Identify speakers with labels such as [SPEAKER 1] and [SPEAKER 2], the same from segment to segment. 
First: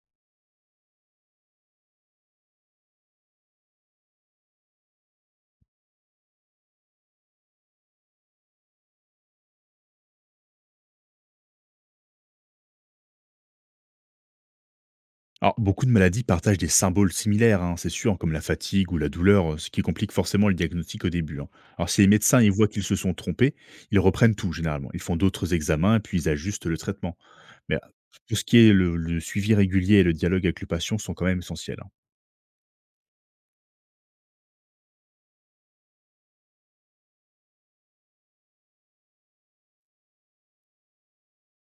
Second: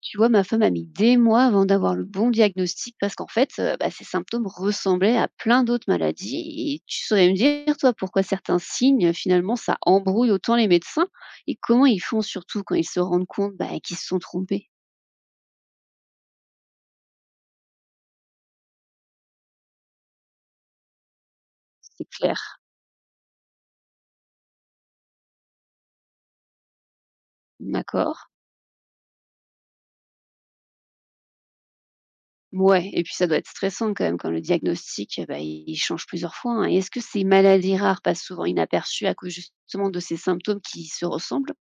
[SPEAKER 1] Tu vois, ma femme a mis des mois avant d'avoir le bon diagnostic parce qu'en fait, bah, ces symptômes ressemblaient à plein d'autres maladies. Et tu saurais me dire, toi, pourquoi certains signes, finalement, ça embrouille autant les médecins et comment ils font surtout quand ils se rendent compte bah, qu'ils se sont trompés.
[SPEAKER 2] Alors, beaucoup de maladies partagent des symboles similaires, hein, c'est sûr, comme la fatigue ou la douleur, ce qui complique forcément le diagnostic au début. Hein. Alors, si les
[SPEAKER 1] C'est
[SPEAKER 2] médecins ils
[SPEAKER 1] clair.
[SPEAKER 2] voient qu'ils se sont trompés, ils reprennent tout généralement. Ils font d'autres examens, puis ils ajustent le traitement. Mais
[SPEAKER 1] D'accord.
[SPEAKER 2] tout ce qui est le suivi régulier et le dialogue avec le patient sont quand même essentiels. Hein.
[SPEAKER 1] Ouais, et puis ça doit être stressant quand même quand le diagnostic, bah, il change plusieurs fois, hein. Et est-ce que ces maladies rares passent souvent inaperçues à cause justement de ces symptômes qui se ressemblent?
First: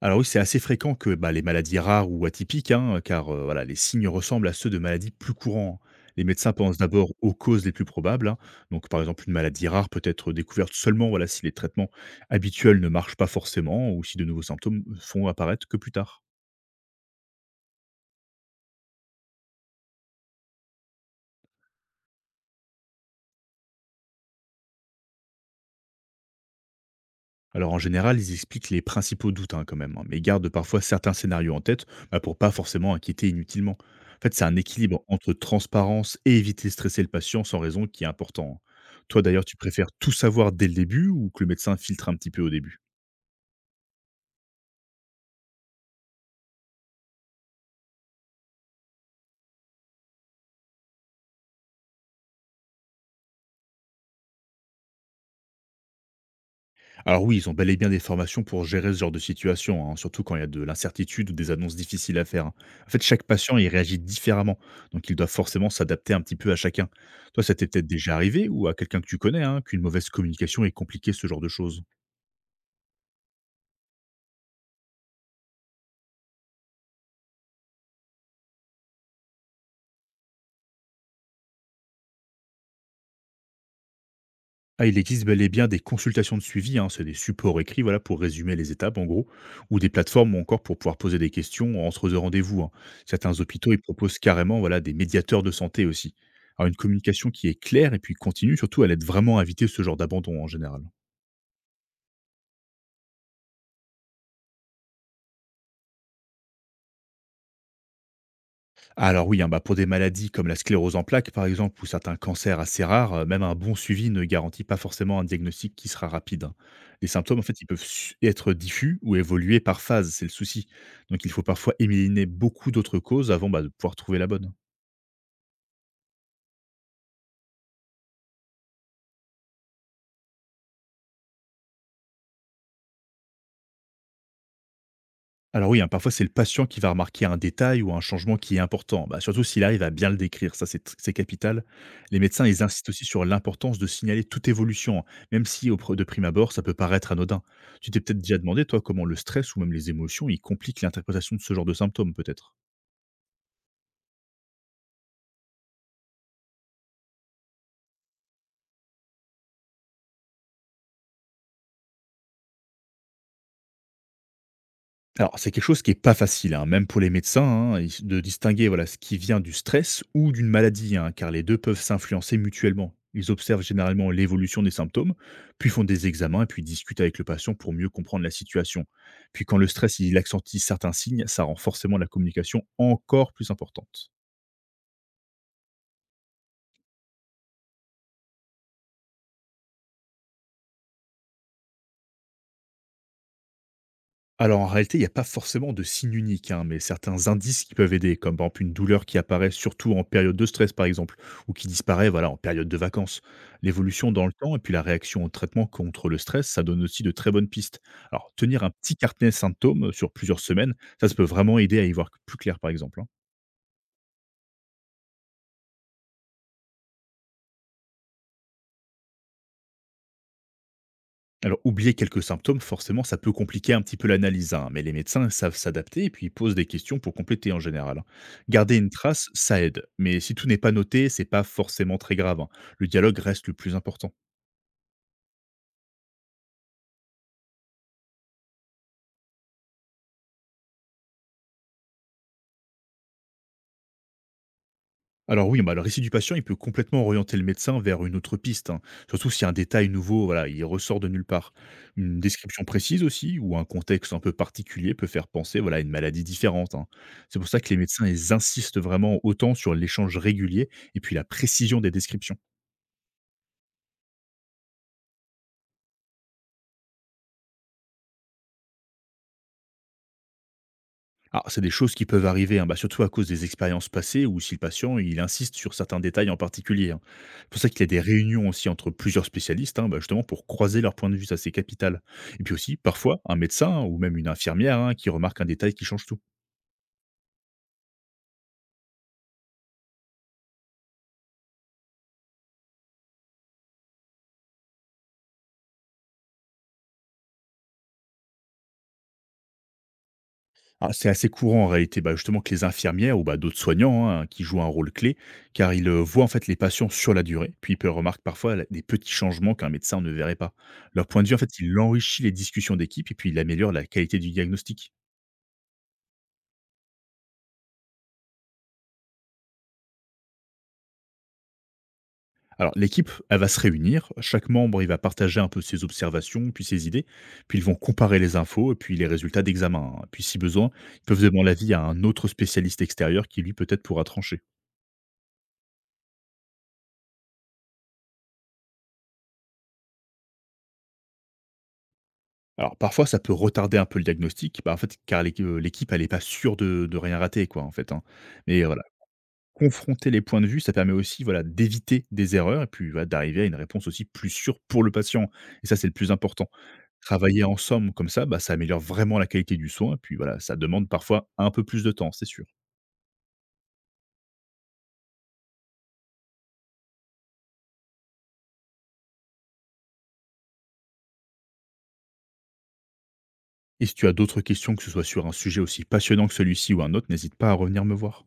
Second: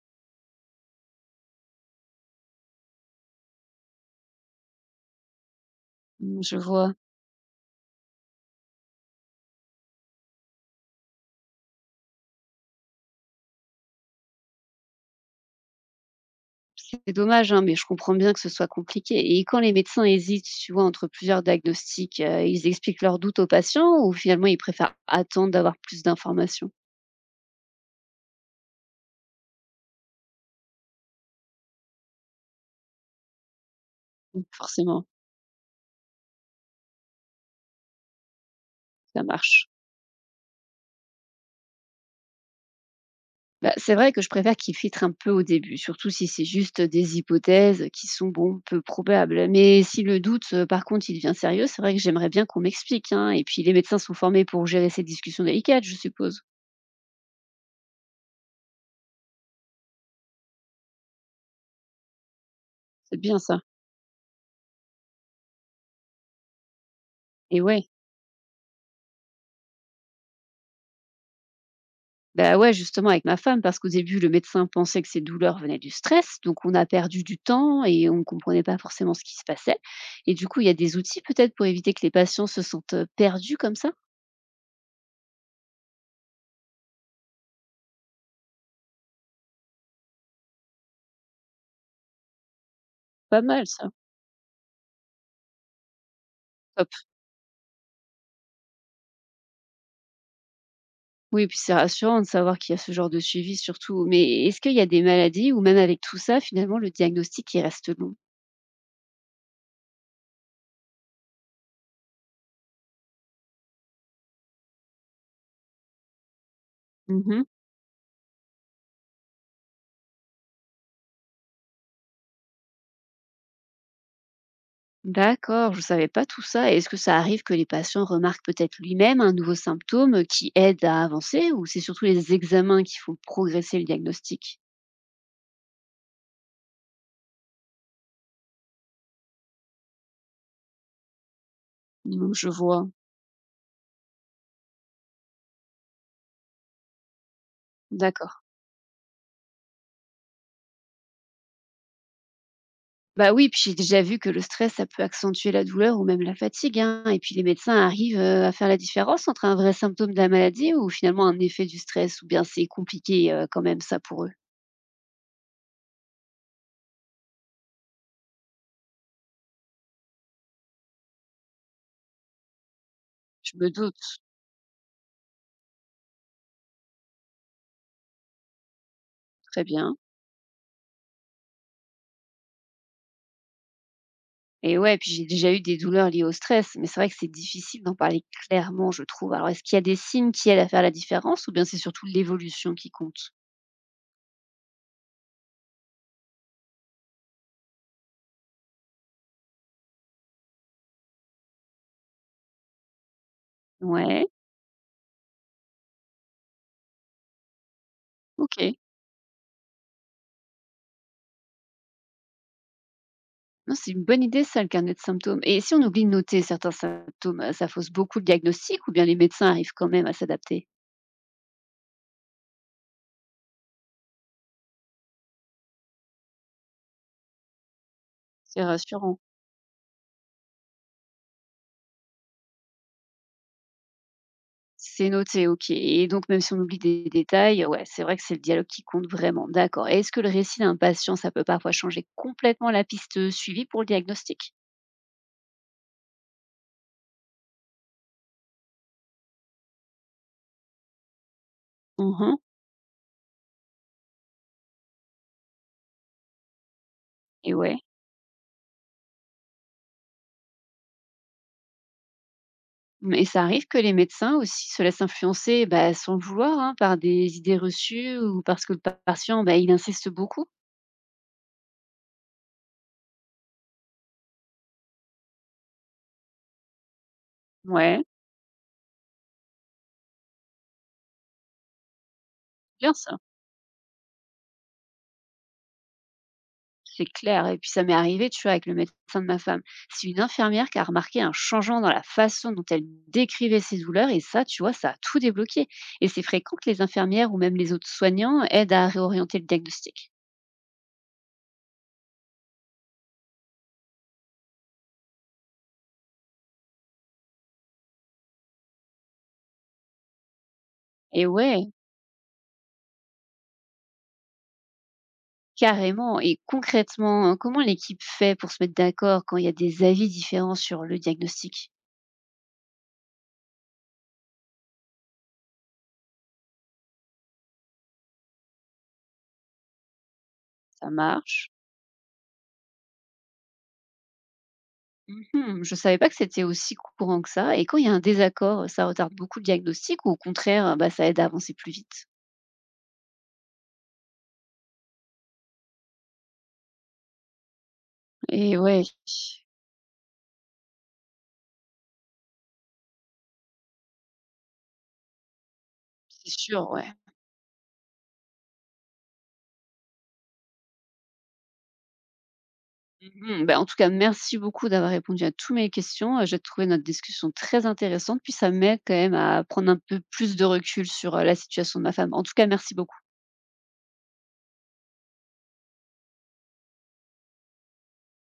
[SPEAKER 2] Alors oui, c'est assez fréquent que bah, les maladies rares ou atypiques, hein, car voilà, les signes ressemblent à ceux de maladies plus courantes. Les
[SPEAKER 1] Mm,
[SPEAKER 2] médecins
[SPEAKER 1] je
[SPEAKER 2] pensent
[SPEAKER 1] vois.
[SPEAKER 2] d'abord aux causes les plus probables. Hein. Donc, par exemple, une maladie rare peut être découverte seulement voilà, si les traitements habituels ne marchent pas forcément ou si de nouveaux symptômes font apparaître que plus tard.
[SPEAKER 1] C'est dommage, hein, mais je comprends bien que ce soit compliqué. Et quand les médecins hésitent, tu vois, entre plusieurs diagnostics, ils expliquent leurs doutes aux patients ou finalement ils préfèrent attendre d'avoir plus d'informations?
[SPEAKER 2] Alors en général, ils expliquent les principaux doutes hein, quand même, hein, mais gardent parfois certains scénarios en tête bah, pour pas forcément inquiéter inutilement. En fait, c'est
[SPEAKER 1] Donc
[SPEAKER 2] un équilibre
[SPEAKER 1] forcément,
[SPEAKER 2] entre transparence et éviter de stresser le patient sans raison qui est important. Hein. Toi
[SPEAKER 1] ça
[SPEAKER 2] d'ailleurs, tu
[SPEAKER 1] marche.
[SPEAKER 2] préfères tout savoir dès le début ou que le médecin filtre un petit peu au début?
[SPEAKER 1] Bah, c'est vrai que je préfère qu'ils filtrent un peu au début, surtout si c'est juste des hypothèses qui sont, bon, peu probables. Mais si le doute, par contre, il devient sérieux, c'est vrai que j'aimerais bien qu'on m'explique, hein. Et puis les médecins sont formés pour gérer ces discussions délicates, je suppose.
[SPEAKER 2] Alors oui, ils ont bel et bien des formations pour gérer ce genre de situation, hein, surtout quand il y a de l'incertitude ou des annonces difficiles à faire. Hein. En fait,
[SPEAKER 1] C'est
[SPEAKER 2] chaque
[SPEAKER 1] bien
[SPEAKER 2] patient,
[SPEAKER 1] ça?
[SPEAKER 2] il réagit différemment, donc il doit forcément s'adapter un petit peu à chacun. Toi, ça
[SPEAKER 1] Et
[SPEAKER 2] t'est peut-être
[SPEAKER 1] ouais.
[SPEAKER 2] déjà arrivé ou à quelqu'un que tu connais, hein, qu'une mauvaise communication ait compliqué ce genre de choses?
[SPEAKER 1] Bah, ouais, justement avec ma femme parce qu'au début, le médecin pensait que ces douleurs venaient du stress, donc on a perdu du temps et on ne comprenait pas forcément ce qui se passait. Et du coup, il y a des outils peut-être pour éviter que les patients se sentent, perdus comme ça?
[SPEAKER 2] Ah, il existe bel et bien des consultations de suivi, hein, c'est des supports écrits voilà, pour résumer les étapes en gros, ou des plateformes ou encore pour pouvoir poser des questions entre deux rendez-vous. Hein. Certains
[SPEAKER 1] Pas mal
[SPEAKER 2] hôpitaux ils
[SPEAKER 1] ça.
[SPEAKER 2] proposent carrément voilà, des médiateurs de santé aussi. Alors une
[SPEAKER 1] Top.
[SPEAKER 2] communication qui est claire et puis continue, surtout elle aide vraiment à éviter ce genre d'abandon en général.
[SPEAKER 1] Oui, puis c'est rassurant de savoir qu'il y a ce genre de suivi surtout. Mais est-ce qu'il y a des maladies où même avec tout ça, finalement, le diagnostic, il reste long?
[SPEAKER 2] Alors oui, hein, bah, pour des maladies comme la sclérose en plaques, par exemple, ou certains cancers assez rares, même un bon suivi ne garantit pas forcément un diagnostic qui sera rapide. Hein. Les symptômes, en
[SPEAKER 1] Mmh.
[SPEAKER 2] fait, ils peuvent être diffus ou évoluer par phase, c'est le souci. Donc il faut parfois éliminer beaucoup d'autres causes avant bah, de pouvoir trouver la bonne.
[SPEAKER 1] D'accord, je ne savais pas tout ça. Et est-ce que ça arrive que les patients remarquent peut-être lui-même un nouveau symptôme qui aide à avancer ou c'est surtout les examens qui font progresser le diagnostic?
[SPEAKER 2] Alors oui, hein, parfois c'est le patient qui va remarquer un détail ou un changement qui est important, bah, surtout s'il arrive à bien le décrire, ça c'est capital. Les
[SPEAKER 1] Non,
[SPEAKER 2] médecins,
[SPEAKER 1] je
[SPEAKER 2] ils
[SPEAKER 1] vois.
[SPEAKER 2] insistent aussi sur l'importance de signaler toute évolution, hein, même si au de prime abord ça peut paraître anodin. Tu t'es peut-être déjà
[SPEAKER 1] D'accord.
[SPEAKER 2] demandé, toi, comment le stress ou même les émotions, ils compliquent l'interprétation de ce genre de symptômes peut-être?
[SPEAKER 1] Bah oui, puis j'ai déjà vu que le stress, ça peut accentuer la douleur ou même la fatigue, hein. Et puis les médecins arrivent à faire la différence entre un vrai symptôme de la maladie ou finalement un effet du stress, ou bien c'est compliqué quand même ça pour eux.
[SPEAKER 2] Alors, c'est quelque chose qui est pas facile, hein, même pour les médecins, hein, de distinguer voilà, ce qui vient du stress ou d'une maladie, hein, car les deux peuvent s'influencer mutuellement. Ils
[SPEAKER 1] Je
[SPEAKER 2] observent
[SPEAKER 1] me
[SPEAKER 2] généralement
[SPEAKER 1] doute,
[SPEAKER 2] l'évolution des symptômes, puis font des examens et puis discutent avec le patient pour mieux comprendre la situation. Puis quand
[SPEAKER 1] très
[SPEAKER 2] le
[SPEAKER 1] bien.
[SPEAKER 2] stress il accentue certains signes, ça rend forcément la communication encore plus importante.
[SPEAKER 1] Et ouais, puis j'ai déjà eu des douleurs liées au stress, mais c'est vrai que c'est difficile d'en parler clairement, je trouve. Alors, est-ce qu'il y a des signes qui aident à faire la différence ou bien c'est surtout l'évolution qui compte?
[SPEAKER 2] Alors en réalité, il n'y a pas forcément de signe unique, hein, mais certains indices qui peuvent aider, comme par exemple une douleur qui apparaît surtout en période de stress par exemple, ou qui disparaît voilà en période de vacances. L'évolution dans
[SPEAKER 1] Ouais,
[SPEAKER 2] le temps et puis la réaction au traitement contre le stress, ça donne aussi de très bonnes pistes. Alors tenir un
[SPEAKER 1] OK.
[SPEAKER 2] petit carnet symptômes sur plusieurs semaines, ça peut vraiment aider à y voir plus clair par exemple. Hein.
[SPEAKER 1] Non, c'est une bonne idée ça, le carnet de symptômes. Et si on oublie de noter certains symptômes, ça fausse beaucoup le diagnostic ou bien les médecins arrivent quand même à s'adapter?
[SPEAKER 2] Alors, oublier quelques symptômes, forcément, ça peut compliquer un petit peu l'analyse, hein, mais les médecins savent s'adapter et puis ils posent des questions pour compléter en général. Hein.
[SPEAKER 1] C'est
[SPEAKER 2] Garder une
[SPEAKER 1] rassurant.
[SPEAKER 2] trace, ça aide, mais si tout n'est pas noté, c'est pas forcément très grave. Hein. Le dialogue reste le plus important.
[SPEAKER 1] C'est noté, OK. Et donc même si on oublie des détails, ouais, c'est vrai que c'est le dialogue qui compte vraiment, d'accord. Et est-ce que le récit d'un patient, ça peut parfois changer complètement la piste suivie pour le diagnostic?
[SPEAKER 2] Alors oui, bah, le récit du patient, il peut complètement orienter le médecin vers une autre piste, hein. Surtout si un détail nouveau, voilà, il ressort de nulle part. Une
[SPEAKER 1] Mmh.
[SPEAKER 2] description précise aussi, ou un contexte un peu particulier peut faire penser, voilà, à une maladie différente. Hein. C'est pour
[SPEAKER 1] Et
[SPEAKER 2] ça que les
[SPEAKER 1] ouais.
[SPEAKER 2] médecins, ils insistent vraiment autant sur l'échange régulier et puis la précision des descriptions.
[SPEAKER 1] Mmh, et ça arrive que les médecins aussi se laissent influencer, bah, sans le vouloir, hein, par des idées reçues ou parce que le patient, bah, il insiste beaucoup.
[SPEAKER 2] Alors, c'est des choses qui peuvent arriver, hein, bah, surtout à cause des expériences passées ou si le patient il insiste sur certains détails en particulier. Hein. C'est pour ça qu'il y a des
[SPEAKER 1] Ouais,
[SPEAKER 2] réunions aussi entre plusieurs spécialistes, hein, bah, justement pour croiser leur point de vue, ça c'est capital. Et puis aussi,
[SPEAKER 1] bien ça,
[SPEAKER 2] parfois, un médecin ou même une infirmière hein, qui remarque un détail qui change tout.
[SPEAKER 1] c'est clair et puis ça m'est arrivé, tu vois, avec le médecin de ma femme. C'est une infirmière qui a remarqué un changement dans la façon dont elle décrivait ses douleurs et ça, tu vois, ça a tout débloqué, et c'est fréquent que les infirmières ou même les autres soignants aident à réorienter le diagnostic.
[SPEAKER 2] Alors, c'est assez courant en réalité, bah, justement que les infirmières ou bah, d'autres soignants hein, qui jouent un rôle clé, car ils voient en fait les patients sur la durée, puis ils remarquent parfois des petits changements qu'un médecin ne verrait pas. Leur point
[SPEAKER 1] Et
[SPEAKER 2] de vue, en fait,
[SPEAKER 1] ouais,
[SPEAKER 2] il enrichit les discussions d'équipe et puis il améliore la qualité du diagnostic.
[SPEAKER 1] carrément, et concrètement, comment l'équipe fait pour se mettre d'accord quand il y a des avis différents sur le diagnostic?
[SPEAKER 2] Alors, l'équipe, elle va se réunir. Chaque membre, il va partager un peu ses observations, puis ses idées. Puis ils vont comparer les infos et puis les résultats d'examen. Hein. Puis, si besoin,
[SPEAKER 1] Ça
[SPEAKER 2] ils peuvent demander
[SPEAKER 1] marche.
[SPEAKER 2] l'avis à un autre spécialiste extérieur qui, lui, peut-être pourra trancher.
[SPEAKER 1] Mmh mh. Je ne savais pas que c'était aussi courant que ça, et quand il y a un désaccord, ça retarde beaucoup le diagnostic ou au contraire, bah, ça aide à avancer plus vite?
[SPEAKER 2] Alors, parfois, ça peut retarder un peu le diagnostic, bah, en fait, car l'équipe, elle n'est pas sûre de, rien rater, quoi, en fait. Hein.
[SPEAKER 1] Et
[SPEAKER 2] Mais voilà,
[SPEAKER 1] ouais,
[SPEAKER 2] confronter les points de vue, ça permet aussi voilà, d'éviter des erreurs et puis voilà, d'arriver à une réponse aussi plus sûre pour le patient. Et ça, c'est le plus
[SPEAKER 1] c'est
[SPEAKER 2] important.
[SPEAKER 1] sûr, ouais.
[SPEAKER 2] Travailler ensemble comme ça, bah, ça améliore vraiment la qualité du soin. Et puis voilà, ça demande parfois un peu plus de temps, c'est sûr.
[SPEAKER 1] Mmh, bah, en tout cas, merci beaucoup d'avoir répondu à tous mes questions, j'ai trouvé notre discussion très intéressante puis ça m'aide quand même à prendre un peu plus de recul sur, la situation de ma femme. En tout cas, merci beaucoup.
[SPEAKER 2] Et si tu as d'autres questions, que ce soit sur un sujet aussi passionnant que celui-ci ou un autre, n'hésite pas à revenir me voir.